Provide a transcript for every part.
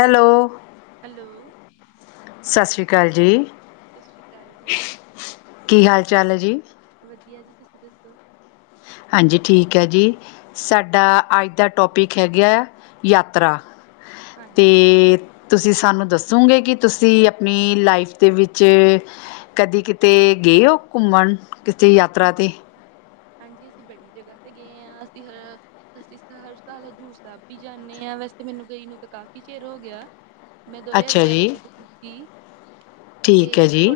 Hello. Hello. ਸਤਿ ਸ਼੍ਰੀ ਅਕਾਲ ਜੀ। ਸਤਿ ਸ਼੍ਰੀ ਅਕਾਲ ਜੀ। ਕੀ ਹਾਲ ਚਾਲ ਏ ਜੀ। ਵਧੀਆ ਜੀ ਤੁਸੀਂ ਦੱਸੋ? ਹਾਂਜੀ ਠੀਕ ਹੈ ਜੀ, ਸਾਡਾ ਅੱਜ ਦਾ ਟੋਪਿਕ ਹੈਗਾ ਯਾਤਰਾ। ਤੇ ਹਾਂਜੀ ਤੁਸੀਂ ਸਾਨੂੰ ਦੱਸੋਗੇ ਕਿ ਤੁਸੀਂ ਆਪਣੀ ਲਾਈਫ ਦੇ ਵਿੱਚ ਕਦੀ ਕਿਤੇ ਗਏ ਹੋ ਘੁੰਮਣ ਕਿਸੇ ਯਾਤਰਾ ਤੇ ਹਾਂਜੀ ਹਾਂਜੀ ਅਸੀਂ ਬੜੀ ਜਗ੍ਹਾ ਤੇ ਗਏ ਹਾਂ ਅਸੀਂ ਹ ਅਸੀ ਤਾਂ ਹਰ ਸਾਲ ਹਜ਼ੂਰ ਸਾਹਿਬ ਵੀ ਜਾਂਦੇ ਹਾਂ, ਵੈਸੇ ਮੈਨੂੰ ਗਈ ਨੂੰ ਤਾਂ ਕਾਫ਼ੀ ਚਿਰ ਹੋ ਗਿਆ। ਮੈਂ ਦੋ ਹਜ਼ਾਰ ਅੱਛਾ ਗਿਆਰਾਂ ਜੀ [unintelligible] ਠੀਕ ਹੈ ਤੇ ਜੀ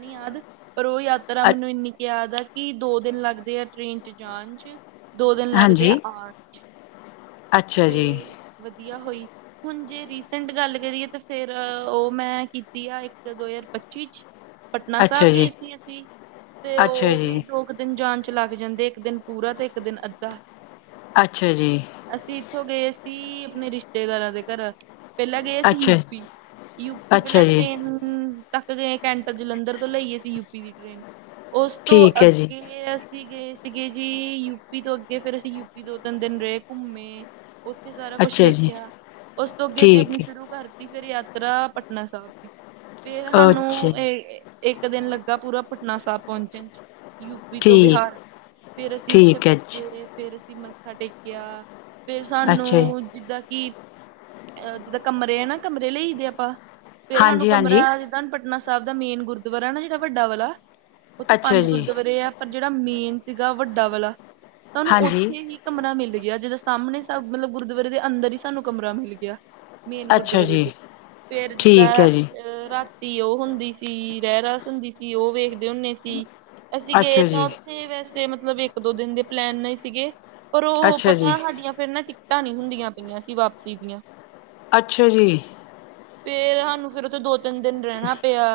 ਨੀ ਯਾਦ ਪਰ ਉਹ ਯਾਤਰਾ ਅ ਮੈਨੂੰ ਇੰਨੀ ਕੁ ਯਾਦ ਆ ਕਿ ਦੋ ਦਿਨ ਲੱਗਦੇ ਆ ਟ੍ਰੇਨ ਚ ਜਾਣ ਚ ਦੋ ਦਿਨ ਲੱਗਦੇ ਆ ਹਾਂਜੀ ਆਨ ਅੱਛਾ ਜੀ ਤੇ ਵਧੀਆ ਹੋਈ ਹੁਣ ਜੇ ਰੀਸੈਂਟ ਗੱਲ ਕਰੀਏ ਤਾਂ ਫੇਰ, ਉਹ ਮੈਂ ਕੀਤੀ ਆ ਇੱਕ ਦੋ ਹਜ਼ਾਰ ਪੱਚੀ ਚ [inaudible] ਪਟਨਾ ਅੱਛਾ ਸਾਹਿਬ ਗਏ ਜੀ ਸੀ ਅਸੀ ਤੇ ਅੱਛਾ ਉਹ ਵੀ ਜੀ ਦੋ ਕ ਆਨ-ਜਾਨ ਚ ਲੱਗ ਜਾਂਦੇ, ਇੱਕ ਦਿਨ ਪੂਰਾ ਤੇ ਇੱਕ ਦਿਨ ਅੱਧਾ ਅੱਛਾ ਜੀ। ਅਸੀਂ ਇੱਥੋਂ ਗਏ ਸੀ ਆਪਣੇ ਰਿਸ਼ਤੇਦਾਰਾਂ ਦੇ ਘਰ ਪਹਿਲਾਂ ਗਏ ਸੀ ਅੱਛਾ ਯੂਪੀ- ਯੂਪੀ ਅੱਛਾ ਪਹਿਲਾਂ ਜੀ ਟਰੇਨ ਤੱਕ ਗਏ ਕੈਂਟ ਜਲੰਧਰ ਤੋਂ ਲਈ ਅਸੀ ਯੂਪੀ ਦੀ ਟ੍ਰੇਨ ਉਸ ਤੋਂ ਠੀਕ ਹੈ ਜੀ ਅੱਗੇ ਅਸੀ ਗਏ ਸੀਗੇ ਜੀ, ਯੂਪੀ ਤੋਂ ਅੱਗੇ ਫਿਰ ਅਸੀਂ ਯੂਪੀ ਦੋ-ਤਿੰਨ ਦਿਨ ਰਹੇ ਘੁੰਮੇ ਉੱਥੇ ਸਾਰਾ ਕੁਛ ਅੱਛਾ ਜੀ ਵੇਖਿਆ ਉਸ ਤੋਂ ਅੱਗੇ ਅਸੀਂ ਆਪਣੀ ਠੀਕ ਹੈ, ਸ਼ੁਰੂ ਕਰ ਤੀ ਫਿਰ ਯਾਤਰਾ ਪਟਨਾ ਸਾਹਿਬ ਦੀ ਬਾਣੀ ਫੇਰ ਅੱਛਾ ਜੀ, ਸਾਨੂੰ ਇਹ ਇੱਕ ਦਿਨ ਲੱਗਾ ਪੂਰਾ ਪਟਨਾ ਸਾਹਿਬ ਪਹੁੰਚਣ ਚ ਯੂਪੀ ਤੋਂ ਠੀਕ ਬਿਹਾਰ ਫੇਰ ਅਸੀਂ ਉੱਥੇ ਠੀਕ ਹੈ ਜੀ ਪੁੱਜੇ, ਫੇਰ ਅਸੀਂ ਮੱਥਾ ਟੇਕਿਆ ਫਿਰ ਅੱਛਾ ਜੀ ਸਾਨੂੰ ਜਿੱਦਾਂ ਕਿ, ਅਹ ਜਿੱਦਾਂ ਕਮਰੇ ਆ ਨਾ ਕਮਰੇ ਲਈ ਦੇ ਆਪਾਂ ਫੇਰ ਸਾਨੂੰ ਹਾਂਜੀ ਹਾਂਜੀ ਕਮਰਾ ਜਿੱਦਾਂ ਪਟਨਾ ਸਾਹਿਬ ਦਾ ਮੇਨ ਗੁਰਦੁਆਰਾ ਨਾ ਜਿਹੜਾ ਵੱਡਾ ਵਾਲਾ ਓਥੇ ਅੱਛਾ ਪੰਜ ਜੀ ਗੁਰਦੁਆਰੇ ਆ ਪਰ ਜੇੜਾ ਮੇਨ ਸੀਗਾ ਵੱਡਾ ਵਾਲਾ, ਤਾਨੂੰ ਹਾਂਜੀ ਓਥੇ ਹੀ ਕਮਰਾ ਮਿਲ ਗੇਆ ਜਿਦਾ ਸਾਮਣੇ ਸਬ ਮਤਲਬ ਗੁਰਦੁਆਰੇ ਦੇ ਅੰਦਰ ਈ ਸਾਨੂੰ ਕਮਰਾ ਮਿਲ ਗੇਆ। ਮੇਨ ਅੱਛਾ ਗੁਰਦੁਆਰੇ ਜੀ ਦੇ, ਫੇਰ ਜਿੱਦਾਂ ਠੀਕ ਹੈ ਜੀ ਰਸ਼ ਰਾਤ ਰਾਤੀ ਓ ਹੁੰਦੀ ਸੀ ਰਹਿਰਾਸ ਹੁੰਦੀ ਸੀ ਓ ਵੇਖਦੇ ਹੁੰਨੇ ਸੀ, ਅਸੀਂ ਗਏ ਅੱਛਾ ਜੀ ਤਾਂ ਅਸੀ ਵੈਸੇ ਮਤਲਬ ਇੱਕ-ਦੋ ਦਿਨ ਦੇ ਪਲੈਨ ਨਾਲ ਈ ਸੀਗੇ ਪਰ ਓਹੋ ਅੱਛਾ ਜੀ ਪਤਾ ਸਾਡੀ ਫੇਰ ਨਾ ਟਿਕਟਾਂ ਨੀ ਹੁੰਦੀਆਂ ਪਈਆਂ ਸੀ ਵਾਪਸੀ ਦੀਆਂ। ਅੱਛਾ ਜੀ। ਫੇਰ ਸਾਨੂੰ ਫੇਰ ਓਥੇ ਦੋ-ਤਿੰਨ ਦਿਨ ਰੈਨਾ ਪਿਆ,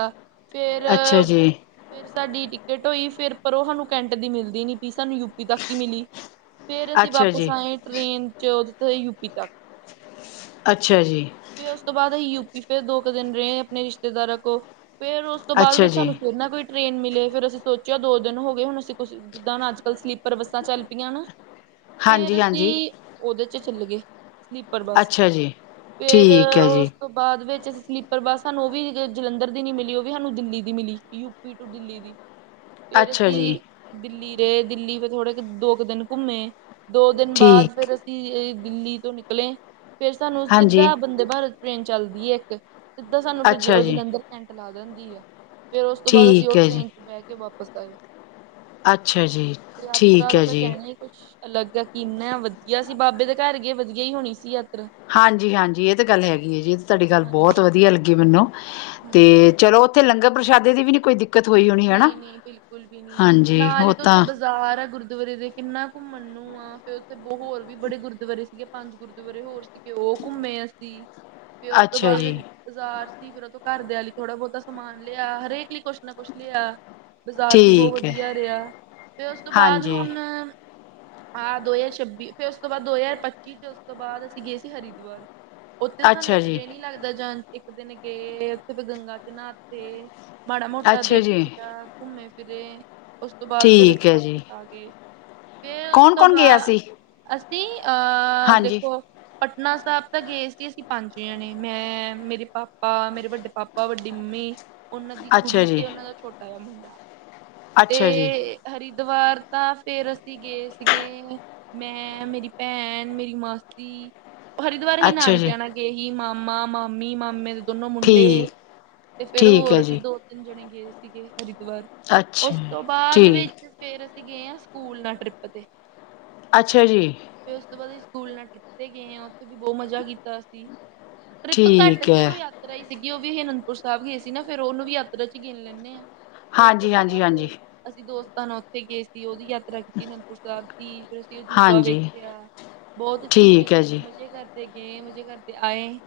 ਫੇਰ ਅੱਛਾ ਜੀ ਫੇਰ ਸਾਡੀ ਟਿਕਟ ਹੋਈ ਫੇਰ ਪਰ ਓ ਸਾਨੂੰ ਕੈਂਟ ਦੀ ਮਿਲਦੀ ਨੀ ਪਈ ਸਾਨੂੰ ਯੂਪੀ ਤੱਕ ਈ ਮਿਲੀ। ਫੇਰ ਅਸੀਂ ਅੱਛਾ ਵਾਪਸ ਜੀ ਆਏਂ ਟਰੇਨ ਚ ਓਦੇ ਤੇ ਯੂਪੀ ਤੱਕ ਅੱਛੇਆ ਜੀ। ਫੇਰ ਓਸ ਤੋਂ ਬਾਦ ਅਸੀਂ ਯੂਪੀ ਫਿਰ ਦੋ ਕੁ ਦਿਨ ਰਏ ਆਪਨੇ ਰਿਸ਼ਤੇਦਾਰਾਂ ਕੋਲ। ਫੇਰ ਓਸ ਤੋਂ ਬਾਦ ਅੱਛਾ ਵਿੱਚ ਜੀ ਸਾਨੂੰ ਫਿਰ ਨਾ ਕੋਈ ਟ੍ਰੇਨ ਮਿਲੇ ਫੇਰ ਅਸੀਂ ਸੋਚੇਆ ਦੋ ਦਿਨ ਹੋਗੇ ਹੁਨ ਅਸੀਂ ਕੁ ਜਿੱਦਾਂ ਹੁਨ ਅੱਜ -ਕੱਲ ਸਲੀਪਰ ਬੱਸਾਂ ਚੱਲ ਪਈਆਂ ਨਾ, ਹਾਂਜੀ ਫੇਰ ਹਾਂਜੀ ਓਦੇ ਚ ਚੱਲਗੇ ਸਲੀਪਰ ਬੱਸ ਚ, ਅੱਛਾ ਜੀ ਫੇਰ ਠੀਕ ਹੈ ਓਸ ਜੀ ਓਸ ਤੋਂ ਬਾਦ ਵਿੱਚ ਅਸੀ ਸਲੀਪਰ ਬੱਸ ਸਾਨੂੰ ਓ ਵੀ ਜਲੰਧਰ ਦੀ ਨੀ ਮਿਲੀ ਓ ਵੀ ਸਾਨੂੰ ਦਿੱਲੀ ਦੀ ਮਿਲੀ, ਯੂਪੀ ਟੂ ਦਿੱਲੀ ਦੀ ਫੇਰ ਅੱਛਾ ਜੀ ਅਸੀਂ ਦਿੱਲੀ ਰਏ, ਦਿੱਲੀ ਫੇਰ ਥੋੜੇ ਕ ਦੋ ਕੁ ਦਿਨ ਘੁੰਮੇ, ਦੋ ਦਿਨ ਬਾਦ ਠੀਕ ਫੇਰ ਅਸੀਂ ਦਿੱਲੀ ਤੋਂ ਨਿਕਲੇ, ਫੇਰ ਸਾਨੂੰ ਹਾਂਜੀ ਸਿੱਧਾ ਵੰਦੇ ਭਾਰਤ ਟ੍ਰੇਨ ਚੱਲਦੀ ਐ ਇੱਕ, ਸਿੱਦਾ ਸਾਨੂੰ ਫੇਰ ਅੱਛਾ ਓ ਜੀ ਜਲੰਧਰ ਕੈਂਟ ਲਾਅ ਦੀ ਆ। ਫੇਰ ਓਸ ਤੋਂ ਬਾਦ ਅਸੀਂ ਓ ਠੀਕ ਹੈ ਜੀ ਟ੍ਰੇਨ ਚ ਬੈ ਕੇ ਵਾਪਸ ਆਏ। ਅੱਛਾ ਜੀ ਯਾਤਰਾ ਠੀਕ ਦਾ ਹੈ ਤਾਂ ਜੀ ਕੈਨੀ ਕੁਛ ਅਲੱਗ ਐ ਕਿੰਨਾ ਵਦੀਆ ਸੀ ਬਾਬੇ ਦੇ ਘਰ ਗਏ ਵਦੀਆ ਈ ਹੋਨੀ ਸੀ ਯਾਤਰਾ। ਹਾਂਜੀ-ਹਾਂਜੀ ਏ ਤਾਂ ਗੱਲ ਹੈਗੀ ਐ ਜੀ ਏ ਤਾਂ ਤਾਡੀ ਗੱਲ ਬੋਤ ਹਾਂਜੀ ਵਦੀਆ ਲੱਗੀ ਮੈਨੂੰ, ਹਾਂਜੀ ਤੇ ਚਲੋ ਓਥੇ ਲੰਗਰ ਪ੍ਰਸ਼ਾਦੇ ਦੀ ਵੀ ਨੀ ਕੋਈ ਦਿੱਕਤ ਹੋਈ ਹੋਨੀ ਹੈਨਾ, ਨਹੀਂ-ਨਹੀਂ ਹਾਂਜੀ ਓ ਤਾਂ ਸਾਰਾ ਗੁਰਦੁਆਰੇ ਦੇ ਕਿੰਨਾ ਘੁੰਮਣ ਨੂੰ ਆ ਫੇਰ ਓਥੇ ਬਹੁ ਹੋਰ ਵੀ ਬੜੇ ਗੁਰਦੁਆਰੇ ਸੀਗੇ ਪੰਜ ਗੁਰਦੁਆਰੇ ਹੋਰ ਸੀਗੇ ਓ ਘੁੰਮੇ ਅਸੀਂ। ਫੇਰ ਓਸ ਤੋਂ ਅੱਛਾ ਬਾਦ ਜੀ ਬਾਜ਼ਾਰ ਸੀ ਫੇਰ ਓਥੋਂ ਘਰਦਿਆਂ ਲਈ ਥੋੜਾ ਬੋਤਾ ਸਮਾਨ ਲਿਆ ਹਰੇਕ ਲਈ ਕੁਛ ਨਾ ਕੁਛ ਲਿਆ ਬਾਜ਼ਾਰ ਵੀ ਬਹੁ ਠੀਕ ਹੈ ਵਦੀਆ ਰਿਆ, ਫੇਰ ਓਸ ਤੋਂ ਬਾਦ ਹਾਂਜੀ ਹੁਨ ਆਹ ਦੋ ਹਜ਼ਾਰ ਛੱਬੀ, ਫੇਰ ਓਸ ਤੋਂ ਬਾਦ ਦੋ ਹਜ਼ਾਰ ਪੱਚੀ ਤੇ ਉਸ ਤੋਂ ਬਾਦ ਅਸੀਂ ਗਏ ਸੀ ਹਰਿਦੁਆਰ। ਓਥੇ ਸਾਨੂੰ ਅੱਛਾ ਇੱਕ ਜੀ ਦਿਨ ਈ ਲੱਗਦਾ ਜਾਨ ਤੇ, ਇੱਕ ਦਿਨ ਗਏ ਓਥੇ ਗੰਗਾ ਚ ਨਾਤੇ ਮਾੜਾ ਮੋਟਾ ਅੱਛਾ ਜੀ ਦੇਖੇਆ ਘੁੰਮੇ ਫਿਰੇ ਉਸ ਤੋਂ ਬਾਦ ਫੇਰ ਠੀਕ ਅਸੀਂ ਹੈ ਜੀ ਵਾਪਸ ਆ ਗੇ। ਫੇਰ ਓਸ ਤੋਂ ਕੌਣ-ਕੌਣ ਗਿਆ ਬਾਦ ਸੀ ਅਸੀਂ ਅਹ ਹਾਂਜੀ ਦੇਖੋ ਪਟਨਾ ਸਾਬ ਤਾਂ ਗਏ ਸੀ ਅਸੀਂ ਪੰਜ ਜਨੇ ਮੈਂ ਮੇਰੇ ਪਾਪਾ ਮੇਰੇ ਵੱਡੇ ਪਾ ਪਾਪਾ ਵੱਡੀ ਮੰਮੀ ਓਨਾਂ ਦੀ ਅੱਛਾ ਕੁੜੀ ਜੀ ਤੇ ਓਨਾਂ ਦਾ ਛੋਟਾ ਜਾ ਮੁੰਡਾ ਅੱਛਾ ਜੀ ਤੇ ਹਰਿਦਵਾਰ ਤਾਂ ਫੇਰ ਅਸੀਂ ਗਏ ਸੀਗੇ ਮੈਂ ਮੇਰੀ ਭੈਨ ਮੇਰੀ ਮਾਸੀ ਹਰਿਦਵਾਰ ਅਸੀਂ ਅੱਛਾ ਜੀ ਨਾਨਕਿਆਂ ਨਾਲ ਗਏ ਸੀ ਮਾਮਾ-ਮਾਮੀ ਮਾਮੇ ਦੇ ਦੋਨੋ ਮੁੰਡੇ, ਠੀਕ ਤੇ ਫੇਰ ਠੀਕ ਹੋਰ ਹੈ ਵੀ ਜੀ ਦੋ-ਤਿੰਨ ਜਨੇ ਗਏ ਸੀਗੇ ਹਰਿਦਵਾਰ। ਅੱਛਾ ਉਸ ਤੋਂ ਬਾਦ ਠੀਕ ਵਿੱਚ ਫੇਰ ਅਸੀਂ ਗਏ ਆਂ ਸਕੂਲ ਨਾਲ ਟ੍ਰਿਪ ਤੇ। ਅੱਛਾ ਜੀ। ਫੇਰ ਉਸ ਤੋਂ ਬਾਦ ਅਸੀਂ ਸਕੂਲ ਨਾਲ ਟ੍ਰਿਪ ਤੇ ਗਏ ਆਂ ਓਥੇ ਵੀ ਬਹੁ ਮਜ਼ਾ ਕੀਤਾ ਅਸੀਂ। ਟ੍ਰਿਪ ਘੱਟ ਠੀਕ ਸੀ ਹੈ ਓ ਯਾਤ ਯਾਤਰਾ ਈ ਸੀਗੀ ਓ ਵੀ ਆਨੰਦਪੁਰ ਸਾਬ ਗਏ ਸੀ ਨਾ ਫ਼ਿਰ ਓਨੂੰ ਵੀ ਯਾਤਰਾ ਚੀ ਗਿਨ ਲੈਂਦੇ ਆਂ, ਫੇਰ ਉਸ ਤੋਂ ਬਾਦ ਹਾਂਜੀ-ਹਾਂਜੀ-ਹਾਂਜੀ ਹਾਂਜੀ ਅਸੀਂ ਦੋਸਤਾਂ ਨਾਲ ਓਥੇ ਗਏ ਸੀ ਓਦੀ ਯਾਤਰਾ ਕੀਤੀ ਅਨੰਦਪੁਰ ਸਾਬ ਦੀ ਫੇਰ ਤੇ ਅਜੂਬਾ ਹਾਂਜੀ ਹਾਂਜੀ ਵੇਖਿਆ, ਬਹੁਤ ਅੱਸੀਂ ਮਜ਼ੇ ਠੀਕ ਹੈ ਕੀਤੇ ਜੀ ਮਜ਼ੇ ਕਰ ਤੇ ਗਏ ਮਜੇ ਕਰਦੇ ਆਏ,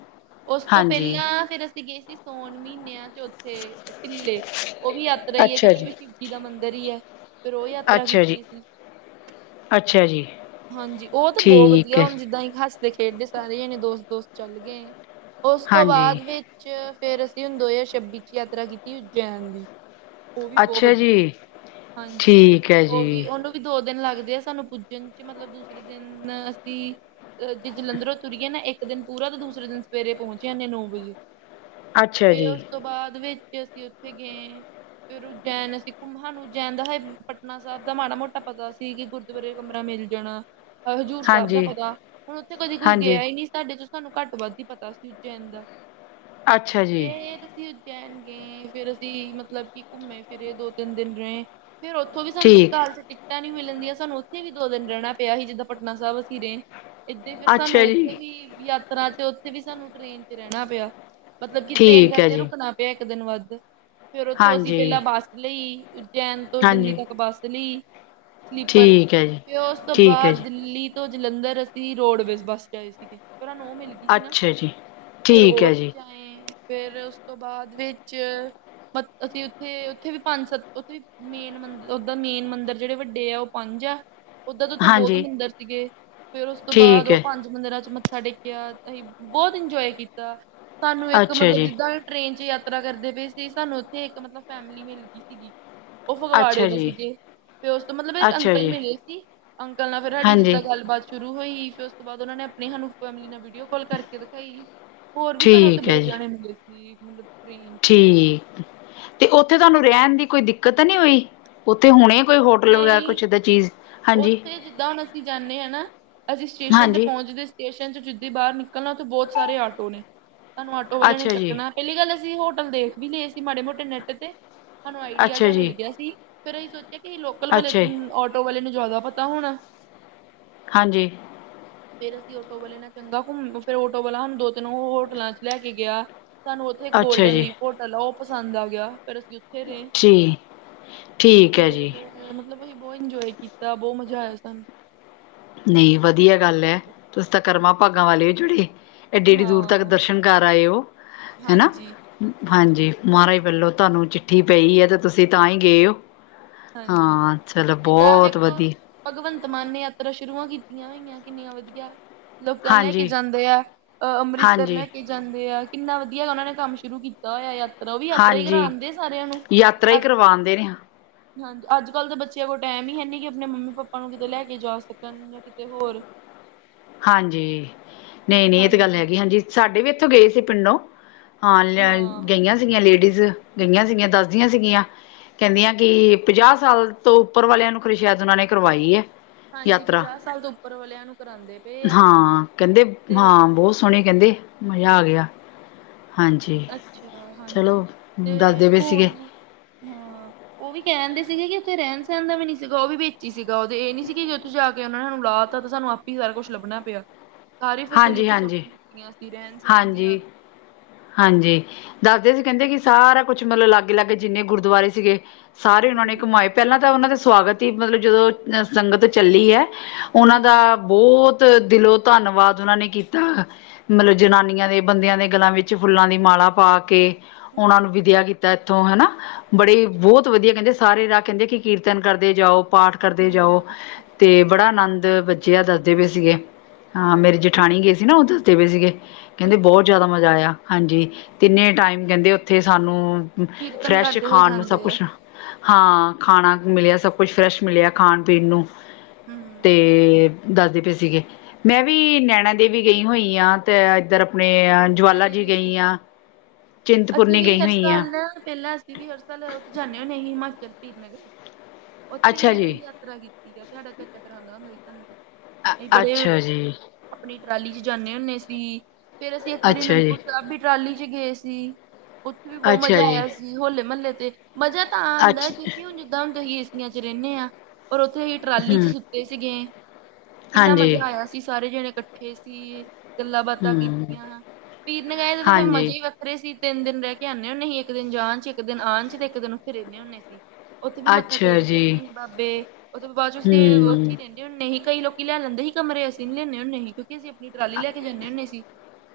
ਉਸ ਤੋਂ ਹਾਂਜੀ। ਪਹਿਲਾਂ ਫਿਰ ਅਸੀਂ ਗਏ ਸੀ ਸੋਣ ਮਹੀਨੇ ਚੌਥੇ ਢਿੱਲੇ ਉਹ ਵੀ ਯਾਤਰਾ ਹੀ ਹੈ ਕਿਉਂਕਿ ਸ਼ਿਵ ਜੀ ਦਾ ਮੰਦਿਰ ਹੀ ਹੈ ਫਿਰ ਉਹ ਯਾਤਰਾ ਅੱਛਾ ਜੀ, ਕੀਤੀ ਅਸੀਂ ਅੱਛਾ ਜੀ ਹਾਂਜੀ ਉਹ ਤਾਂ ਬਹੁਤ ਠੀਕ ਵਧੀਆ ਹੈ, ਹੁਣ ਜਿੱਦਾਂ ਅਸੀਂ ਹੱਸਦੇ ਖੇਡਦੇ ਸਾਰੇ ਜਣੇ ਦੋਸਤ ਦੋਸਤ ਚੱਲ ਗਏ ਉਸ ਤੋਂ ਹਾਂਜੀ, ਬਾਅਦ ਵਿੱਚ ਫੇਰ ਅਸੀਂ ਹੁਣ ਦੋ ਹਜ਼ਾਰ ਛੱਬੀ 'ਚ ਯਾਤਰਾ ਕੀਤੀ ਉਜੈਨ ਦੀ ਉਹ ਵੀ ਬਹੁਤ ਅੱਛਾ ਜੀ। ਵਧੀਆ, ਹਾਂਜੀ, ਠੀਕ ਹੈ ਉਹ ਵੀ ਜੀ, ਉਹਨੂੰ ਵੀ ਦੋ ਦਿਨ ਲੱਗਦੇ ਆ ਸਾਨੂੰ ਪੁੱਜਣ 'ਚ ਮਤਲਬ ਦੂਸਰੇ ਦਿਨ ਅਸੀਂ ਜੇ ਜਲੰਧਰੋਂ ਤੁਰੀਏ ਇੱਕ ਦਿਨ ਪੂਰਾ ਤੇ ਦੂਸਰੇ ਦਿਨ ਸਵੇਰੇ ਪਹੁੰਚ ਜਾਂਦੇ ਨੌ ਵਜੇ ਅੱਛਾ ਫੇਰ ਜੀ, ਉਸ ਤੋਂ ਬਾਅਦ ਵਿੱਚ ਅਸੀਂ ਉੱਥੇ ਗਏ ਫੇਰ ਉਜੈਨ ਅਸੀ ਘੁੰਮਣ, ਸਾਨੂੰ ਜੈਨ ਦਾ ਹਜੇ ਪਟਨਾ ਸਾਹਿਬ ਦਾ ਮਾੜਾ ਮੋਟਾ ਪਤਾ ਸੀ ਕਿ ਗੁਰਦੁਆਰੇ ਕਮਰਾ ਮਿਲ ਜਾਣਾ, ਹਜ਼ੂਰ ਸਾਹਿਬ ਦਾ ਹਾਂਜੀ, ਪਤਾ ਹੁਣ, ਉੱਥੇ ਕਦੀ ਕੋਈ ਹਾਂਜੀ, ਗਿਆ ਹੀ ਨਹੀ ਸਾਡੇ 'ਚ ਤੁਹਾਨੂੰ ਘੱਟ ਵੱਧ ਹੀ ਪਤਾ ਸੀ ਉਜੈਨ ਦਾ, ਅੱਛਾ ਜੀ, ਫਿਰ ਇਹ ਤਾਂਸੀ ਚੈਨ ਗਏ ਫਿਰ ਅਸੀਂ ਮਤਲਬ ਕਿ ਘੁੰਮੇ ਫਿਰੇ ਦੋ ਤਿੰਨ ਦਿਨ ਰਹੇ ਫਿਰ ਉੱਥੋਂ ਵੀ ਠੀਕ, ਸੰਤਕਾਲ 'ਚ ਟਿਕਟਾਂ ਨੀ ਮਿਲਣਦੀਆਂ ਸਾਨੂੰ ਉੱਥੇ ਵੀ ਦੋ ਦਿਨ ਰਹਿਣਾ ਪਿਆ ਸੀ ਜਦੋਂ ਪਟਨਾ ਸਾਹਿਬ ਅਸੀਂ ਰਹੇ ਏਦੀ ਫਿਰ ਸਾਨੂੰ ਅੱਛਾ ਜੀ, ਉੱਥੇ ਵੀ ਯਾਤਰਾ 'ਚ ਉੱਥੇ ਵੀ ਸਾਨੂੰ ਟ੍ਰੇਨ 'ਚ ਰਹਿਣਾ ਪਿਆ ਮਤਲਬ ਕਿ ਟ੍ਰੇਨ ਠੀਕ ਹੈ ਕਰਕੇ ਜੀ, ਰੁਕਣਾ ਪਿਆ ਇੱਕ ਦਿਨ ਵੱਧ, ਫਿਰ ਉੱਥੋਂ ਅਸੀਂ ਹਾਂਜੀ, ਪਹਿਲਾਂ ਬੱਸ ਲਈ ਚੈਨ ਤੋਂ ਦਿੱਲੀ ਹਾਂਜੀ। ਤੱਕ ਬੱਸ ਲਈ ਠੀਕ ਐ ਜੀ ਫਿਰ ਉਸ ਤੋਂ ਠੀਕ ਹੈ ਬਾਅਦ ਜੀ, ਦਿੱਲੀ ਤੋਂ ਜਲੰਧਰ ਅਸੀਂ ਰੋਡਵੇਜ਼ ਬੱਸ 'ਚ ਆਏ ਸੀਗੇ, ਫਿਰ ਸਾਨੂੰ ਉਹ ਮਿਲ ਗਈ ਕੀਤੀ ਸੀ ਨਾ, ਅੱਛਾ ਜੀ, ਫੇਰ ਠੀਕ ਉਹ ਹੈ ਜੀ, 'ਚ ਆਏ, ਫਿਰ ਉਸ ਤੋਂ ਬਾਅਦ ਵਿੱਚ ਮ ਅਸੀਂ ਉੱਥੇ ਉੱਥੇ ਵੀ ਪੰਜ ਸੱਤ ਉੱਥੇ ਵੀ ਮੇਨ ਮੰਦ ਉਹਦਾ ਮੇਨ ਮੰਦਰ ਜਿਹੜੇ ਵੱਡੇ ਆ ਉਹ ਪੰਜ ਹੈ ਉਧਰ ਦੇ ਉੱਥੇ ਬਹੁਤ ਹਾਂਜੀ, ਮੰਦਿਰ ਸੀਗੇ, ਫਿਰ ਉਸ ਤੋਂ ਬਾਅਦ ਠੀਕ ਉਹ ਹੈ, ਪੰਜ ਮੰਦਿਰਾਂ 'ਚ ਮੱਥਾ ਟੇਕਿਆ, ਅਸੀਂ ਬਹੁਤ ਇੰਜੋਏ ਕੀਤਾ, ਸਾਨੂੰ ਇੱਕ ਅੱਛਾ ਮਤਲਬ ਜੀ, ਜਿੱਦਾਂ ਟ੍ਰੇਨ 'ਚ ਯਾਤਰਾ ਕਰਦੇ ਪਏ ਸੀ, ਸਾਨੂੰ ਉੱਥੇ ਇੱਕ ਮਤਲਬ ਫੈਮਿਲੀ ਮਿਲ ਗਈ ਸੀਗੀ ਉਹ ਫਗਵਾੜੇ ਅੱਛਾ ਦੇ ਜੀ, ਸੀਗੇ, ਫੇਰ ਉਸ ਤੋਂ ਮਤਲਬ ਇੱਕ ਅੱਛਾ ਅੰਕਲ ਜੀ, ਮਿਲੇ ਸੀ ਅੰਕਲ ਨਾਲ ਫੇਰ ਸਾਡੀ ਹਾਂਜੀ, ਜਿੱਦਾਂ ਗੱਲਬਾਤ ਸ਼ੁਰੂ ਹੋਈ, ਫੇਰ ਉਸ ਤੋਂ ਬਾਅਦ ਉਹ ਨੇ ਆਪਣੀ ਸਾਨੂੰ ਫੈਮਿਲੀ ਨਾਲ ਵੀਡੀਓ ਕਾਲ ਕਰਕੇ ਦਿਖਾਈ ਹੋਰ ਵੀ ਸਾਨੂੰ ਉੱਥੇ ਠੀਕ ਬੜੇ ਹੈ ਜੀ, ਜਾਣੇ ਮਿਲੇ ਸੀ, ਮਤਲਬ ਟ੍ਰੇਨ ਚ ਠੀਕ, ਤੇ ਉੱਥੇ ਤੁਹਾਨੂੰ ਰਹਿਣ ਦੀ ਕੋਈ ਦਿੱਕਤ ਤਾਂ ਨਹੀਂ ਹੋਈ ਉੱਥੇ ਹੋਣੇ ਕੋਈ ਹੋਟਲ ਵਗੈਰਾ ਨਹੀਂ ਕੁੱਛ ਐਦਾਂ ਚੀਜ਼ ਹਾਂਜੀ ਉੱਥੇ ਜਿੱਦਾਂ ਹੁਣ ਅਸੀਂ ਜਾਂਦੇ ਹਾਂ ਨਾ ਅਸੀਂ ਸਟੇਸ਼ਨ ਤੇ ਹਾਂਜੀ ਪਹੁੰਚਦੇ ਸਟੇਸ਼ਨ 'ਚ ਜਿੱਦੀ ਬਾਹਰ ਨਿਕਲਣਾ, ਉੱਥੇ ਬਹੁਤ ਸਾਰੇ ਆਟੋ ਨੇ, ਤੁਹਾਨੂੰ ਆਟੋ ਵਾਲੇ ਨੇ ਅੱਛਾ ਜੀ ਚੱਕਣਾ ਪਹਿਲੀ ਗੱਲ ਅਸੀਂ ਹੋਟਲ ਦੇਖ ਵੀ ਲਏ ਸੀ ਮਾੜੇ ਮੋਟੇ ਨੈੱਟ ਤੇ, ਸਾਨੂੰ ਆਈਡੀਆ ਅੱਛਾ ਜਿਹਾ ਮਿਲ ਜੀ ਗਿਆ ਸੀ ਫੇਰ ਅਸੀਂ ਸੋਚਿਆ ਕਿ ਅਸੀਂ ਲੋਕਲ ਅੱਛਾ ਵਾਲੇ ਜੀ ਆਟੋ ਵਾਲੇ ਨੂੰ ਜ਼ਿਆਦਾ ਪਤਾ ਹੋਣਾ ਹਾਂਜੀ ਫਿਰ ਅਸੀਂ ਆਟੋ ਵਾਲੇ ਨਾਲ ਚੰਗਾ ਘੁੰਮ, ਫਿਰ ਆਟੋ ਵਾਲਾ ਸਾਨੂੰ ਦੋ ਤਿੰਨ ਹੋਟਲਾਂ 'ਚ ਲੈ ਕੇ ਗਿਆ ਸਾਨੂੰ ਉੱਥੇ ਅੱਛਾ ਗੋਲਡਨ ਜੀ ਲੀਫ ਹੋਟਲ ਉਹ ਪਸੰਦ ਆ ਗਿਆ, ਫਿਰ ਅਸੀਂ ਉੱਥੇ ਰਹੇ ਜੀ, ਠੀਕ ਹੈ ਜੀ ਅ ਮਤਲਬ ਅਸੀਂ ਬਹੁਤ ਇੰਜੋਏ ਕੀਤਾ, ਬਹੁਤ ਮਜ਼ਾ ਆਇਆ ਸਾਨੂੰ ਨਹੀਂ ਵਧੀਆ ਗੱਲ ਹੈ ਤੁਸੀਂ ਤਾਂ ਕਰਮਾਂ ਭਾਗਾਂ ਵਾਲੇ ਜੁੜੇ ਐਡੀ- ਐਡੀ ਦੂਰ ਤੱਕ ਹਾਂ ਦਰਸ਼ਨ ਕਰ ਆਏ ਹੋ ਹੈਨਾ, ਹਾਂਜੀ, ਹਾਂਜੀ ਮਹਾਰਾਜ ਵਲੋਂ ਤੁਹਾਨੂੰ ਚਿੱਠ ਚਿੱਠੀ ਪਈ ਹੈ ਤਾਂ ਤੁਸੀਂ ਤਾਂ ਹੀ ਗਏ ਹੋ, ਹਾਂਜੀ। ਹਾਂ ਚਲੋ ਹੁਣ ਜਿੱਦਾਂ ਬਹੁਤ ਵੇਖੋ ਵਧੀ ਭਗਵੰਤ ਮਾਨ ਨੇ ਯਾਤਰਾ ਸ਼ੁਰੂਆਂ ਕੀਤੀਆਂ ਹੋਈਆਂ ਕਿੰਨੀਆਂ ਵਧੀਆ। ਲੋਕਾਂ ਨੂੰ ਲੈ ਕੇ ਹਾਂਜੀ ਜਾਂਦੇ ਆ-ਅ ਅੰਮ੍ਰਿਤਸਰ ਹਾਂਜੀ ਲੈ ਕੇ ਜਾਂਦੇ ਆ ਕਿੰਨਾ ਵਧੀਆ ਉਹਨਾਂ ਨੇ ਕੰਮ ਸ਼ੁਰੂ ਕੀਤਾ। ਕੀਤਾ ਹੋਇਆ ਯਾਤਰਾ ਉਹ ਵੀ ਯਾਤਰਾ ਈ ਕਰਾਉਂਦੇ ਐ ਸਾਰਿਆਂ ਨੂੰ ਪਾਦੇ ਨੇ ਹਾਂਜੀ ਅੱਜ ਕੱਲ੍ਹ ਦੇ ਬੱਚਿਆਂ ਕੋਲ ਟਾਈਮ ਈ ਹੈ ਨੀ ਕਿ ਆਪਣੇ ਮੰਮੀ ਪਾਪਾ ਨੂੰ ਕਿਤੇ ਲੈ ਕੇ ਜਾ ਸਕਣ ਜਾਂ ਕਿਤੇ ਹੋਰ ਹਾਂਜੀ, ਨਈ-ਨਈ ਇਹ ਤੇ ਗੱਲ ਹੈਗੀ ਐ ਹਾਂਜੀ ਸਾਡੇ ਵੀ ਇੱਥੋਂ ਗਏ ਸੀ ਪਿੰਡੋਂ ਹਾਂ ਲੇ ਗਈਆਂ ਸੀਗੀਆਂ ਲੇਡੀਜ਼ ਗਈਆਂ ਦੱਸਦੀਆਂ ਸੀਗੀਆਂ। ਕਹਿੰਦੀਆਂ ਕਿ ਪੰਜਾਹ ਸਾਲ ਤੋਂ ਉੱਪਰ ਵਾਲਿਆਂ ਨੂੰ ਖਰੇਸ਼ਾਇਦ ਉਹਨਾਂ ਨੇ ਕਰਵਾਈ ਐ। ਹਾਂਜੀ ਪੰਜਾਹ ਸਾਲ ਤੋਂ ਉੱਪਰ ਵਾਲਿਆਂ ਨੂੰ ਕਰਾਦੇ ਨੇ। ਹਾਂ ਕਹਿੰਦੇ ਹਾਂ ਬਹੁਤ ਸੋਹਣੇ ਕਹਿੰਦੇ ਮਜ਼ਾ ਆ ਗਿਆ। ਹਾਂਜੀ, ਅੱਛਾ ਹਾਂਜੀ ਚਲੋ ਦੱਸਦੇ ਤੇ ਪਏ ਹੋਰ ਸੀਗੇ। ਹਾਂ ਉਹ ਵੀ ਕਹਿ ਦਿੰਦੇ ਸੀਗੇ ਕਿ ਉੱਥੇ ਰਹਿਣ-ਸਹਿਣ ਦਾ ਵੀ ਨੀ ਸੀਗਾ ਉਹ ਵੀ ਵਿੱਚ ਈ ਸੀਗਾ ਉਹਦੇ ਇਹ ਨੀ ਸੀ ਉੱਥੇ ਜਾ ਕੇ ਉਹਨੇ ਸਾਨੂੰ ਲਾ ਤਾ ਤੇ ਸਾਨੂੰ ਆਪੀ ਸਾਰਾ ਕੁਛ ਲੱਭਣਾ ਪਿਆ, ਸਾਰੀ ਫੈਸਿਲਿਟੀ ਉਹਨਾਂ ਨੇ ਦਿੱਤੀਆਂ ਸੀ ਰਹਿਣ ਸਹਿਣ ਦੀਆਂ ਵੀ ਹਾਂਜੀ-ਹਾਂਜੀ, ਦੱਸਦੇ ਸੀ ਕਹਿੰਦੇ ਕਿ ਸਾਰਾ ਕੁਛ ਮਤਲਬ ਲਾਗੇ-ਲਾਗੇ ਜਿੰਨੇ ਗੁਰਦੁਆਰੇ ਸੀਗੇ। ਸਾਰੇ ਉਹਨਾਂ ਨੇ ਹਮ ਘੁੰਮਾਏ ਪਹਿਲਾਂ ਤਾਂ ਉਹਨਾਂ ਦੇ ਸਵਾਗਤ ਈ ਮਤਲਬ ਜਦੋਂ ਸੰਗਤ ਚੱਲੀ ਐ। ਉਹਨਾਂ ਦਾ ਹਮ ਬੋਤ ਦਿਲੋਂ ਧੰਨਵਾਦ ਉਹਨਾਂ ਨੇ ਕੀਤਾ ਮਤਲਬ ਜਨਾਨੀਆਂ ਦੇ ਬੰਦਿਆਂ ਦੇ ਗਲਾਂ ਵਿੱਚ ਫੁੱਲਾਂ ਦੀ ਮਾਲਾ ਪਾ ਕੇ ਉਹਨਾਂ ਨੂੰ ਹਮ ਵਿਦਿਆ ਇੱਥੋਂ ਹਨਾ, ਬੜੇ ਅੱਛਾ ਬੋਤ ਵਧੀਆ ਕਹਿੰਦੇ ਸਾਰੇ ਰਾਹ ਕਹਿੰਦੇ ਕਿ ਕੀਰਤਨ ਕਰਦੇ ਜਾਓ ਪਾਠ ਕਰਦੇ ਜਾਓ। ਹੂੰ ਤੇ ਬੜਾ ਆਨੰਦ ਬੱਚੇ ਆ ਦੱਸਦੇ ਪਏ ਸੀਗੇ, ਹਾਂ ਮੇਰੇ ਜਠਾਣੀ ਗਏ ਸੀ ਨਾ ਉਹ ਦੱਸਦੇ ਪਏ ਸੀਗੇ। ਕਹਿੰਦੇ ਅੱਛਾ ਬੋਤ ਜ਼ਿਆਦਾ ਮਜ਼ਾ ਆਇਆ ਹਾਂਜੀ, ਤਿੰਨੇ ਟਾਈਮ ਕਹਿੰਦੇ ਉੱਥੇ ਸਾਨੂੰ ਕੀਰਤਨ ਫਰੈਸ਼ ਕਰਦੇ ਹੋਏ ਖਾਣ ਨੂੰ ਸਭ ਜਾਂਦੇ ਆ ਕੁਛ ਹਾਂ ਖਾਣਾ ਮਿਲਿਆ ਸਭ ਕੁਛ ਫਰੈਸ਼ ਮਿਲਿਆ ਖਾਣ-ਪੀਣ ਨੂੰ ਹਮ ਤੇ ਦੱਸਦੇ ਪਏ ਸੀਗੇ, ਮੈਂ ਵੀ ਨੈਣਾ ਦੇਵੀ ਗਈ ਹੋਈ ਆ। ਤੇ ਇੱਧਰ ਆਪਣੇ ਜਵਾਲਾ ਜੀ ਗਈ ਆ। ਅਸੀਂ ਵੀ ਹਰ ਸਾਲ ਪਹਿਲਾਂ ਅਸੀਂ ਵੀ ਹਰ ਸਾਲ ਉੱਥੇ ਜਾਨੇ ਹੁੰਨੇ ਆ, ਹਿਮਾਚਲ ਪੀਰ ਨਗਰ ਉੱਥੇ ਵੀ ਅੱਛਾ ਅਸੀਂ ਬੜੀ ਜੀ ਯਾਤਰਾ ਕੀਤੀ। ਤੁਹਾਡਾ ਚਾਚਾ ਕਰਾਦਾ ਹੁੰਦਾ ਸੀ ਤਾਨੂੰ ਤੇ ਅ ਅਸੀਂ ਬੜੇ ਅੱਛਾ ਜੀ ਆਪਣੀ ਟਰਾਲੀ ਚ ਜਾਨੇ ਹੁੰਨੇ ਸੀ ਫੇਰ ਅਸੀਂ ਇੱਕ ਵਾਰੀ ਅੱਛਾ ਅਨੰਦਪੁਰ ਜੀ ਸਾਹਿਬ ਦੀ ਟਰਾਲੀ ਚ ਗਏ ਸੀ। ਉੱਥੇ ਵੀ ਬਹੁਤ ਅੱਛਾ ਮਜ਼ਾ ਜੀ ਆਇਆ ਸੀ ਹੋਲੇ ਮਹੱਲੇ ਤੇ ਮਜ਼ਾ ਤਾਂ ਆਂਦਾ ਅੱਛ ਐ ਕਿਉਂਕਿ ਹੁਣ ਜਿੱਦਾਂ ਹੁਣ ਤੁਸੀਂ ਚ ਰਹਿੰਨੇ ਆ, ਪਰ ਉੱਥੇ ਹੀ ਟਰਾਲੀ ਚ ਹੂੰ ਸੁੱਤੇ ਸੀਗੇ ਕਿੰਨਾ ਹਾਂਜੀ ਮਜ਼ਾ ਆਇਆ ਅਸੀ ਸਾਰੇ ਜਣੇ ਇਕੱਠੇ ਸੀ, ਗੱਲਾਂ ਬਾਤਾਂ ਹੂੰ ਕੀਤੀਆਂ ਪੀਰਨ ਗਏ ਤੇ ਤਾਂ ਫੇਰ ਹਾਂਜੀ ਮਜੇ ਈ ਖਰੇ ਅ ਤਿੰਨ ਦਿਨ ਰਹਿ ਕੇ ਆਨੇ ਹੁੰਦੇ ਸੀ ਇੱਕ ਦਿਨ ਜਾਣ ਚ ਇੱਕ ਦਿਨ ਆਣ ਚ ਤੇ ਇੱਕ ਦਿਨ ਉਥੇ ਰਹਨੇ ਹੁੰਦੇ ਸੀ। ਉੱਥੇ ਵੀ ਮੱਥਾ ਅੱਛਾ ਟੇਕਦੇ ਜੀ ਹੁੰਦੇ ਸੀ ਬਾਬੇ, ਉਥੋਂ ਬਾਅਦ ਚ ਅਸੀਂ ਉੱਥੇ ਹੂੰ ਈ ਰਹਿੰਦੇ ਹੁੰਨੇ ਸੀ ਕਈ ਲੋਕ ਲੈ ਲੈਂਦੇ ਈ ਕਮਰੇ ਅਸੀਂ ਨੀ ਲੈਂਨੇ ਹੁੰਨੇ ਸੀ ਕਿਉਂਕ ਅਸੀਂ ਆਪਣੀ ਟਰਾਲੀ ਲੈ ਕੇ ਜਾਨੇ ਹੁੰਨੇ ਸੀ।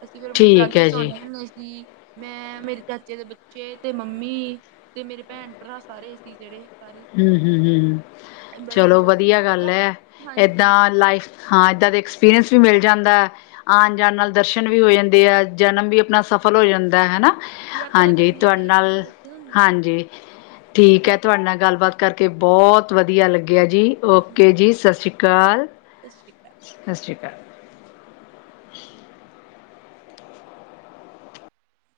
ਅਸੀਂ ਫੇਰ ਆਪਣੀ ਠੀਕ ਟਰਾਲੀ ਹੈ ਜੀ ਸੌਨੇ ਹੁੰਦੇ ਸੀ। ਮੈਂ ਮੇਰੇ ਚਾਚੇ ਦੇ ਬੱਚੇ ਤੇ ਮੰਮੀ, ਤੇ ਮੇਰੇ ਭੈਣ-ਭਰਾ ਸਾਰੇ। ਸੀ ਜਿਹੜੇ ਸਾਰੇ ਹੂੰ-ਹੂੰ-ਹੂੰ, ਬੜਾ ਚਲੋ ਇੰਜੋਏ ਵਧੀਆ ਗੱਲ ਐ ਹਾਂਜੀ ਏਦਾਂ ਲਾਈਫ ਹਾਂ ਐਦਾ ਦਾ ਐਕਸਪੀਰੀਅੰਸ ਵੀ ਮਿਲ ਜਾਂਦਾ। ਆਣ ਜਾਣ ਨਾਲ ਦਰਸ਼ਨ ਵੀ ਹੋ ਜਾਂਦੇ ਐ, ਤਾਂ ਜਨਮ ਵੀ ਸਫਲ ਹੋ ਜਾਂਦਾ ਐ ਹਨਾ। ਯਾਤਰਾ ਹਾਂਜੀ ਕਰਨੀਆਂ ਤੁਹਾਡੇ ਚਾਹੀਦੀਆਂ ਨਾਲ, ਵਧੀਆ ਹੁੰਦੀਆਂ, ਹਾਂਜੀ ਠੀਕ ਐ ਤੁਹਾਡੇ ਨਾਲ ਗੱਲਬਾਤ ਕਰਕੇ ਬਹੁਤ ਵਧੀਆ ਲੱਗਿਆ ਜੀ ਹਾਂਜੀ ਓਕੇ ਜੀ ਸਤਿ ਸ਼੍ਰੀ ਅਕਾਲ। ਸਤਿ ਸ਼੍ਰੀ ਅਕਾਲ, ਸਤਿ ਸ਼੍ਰੀ ਅਕਾਲ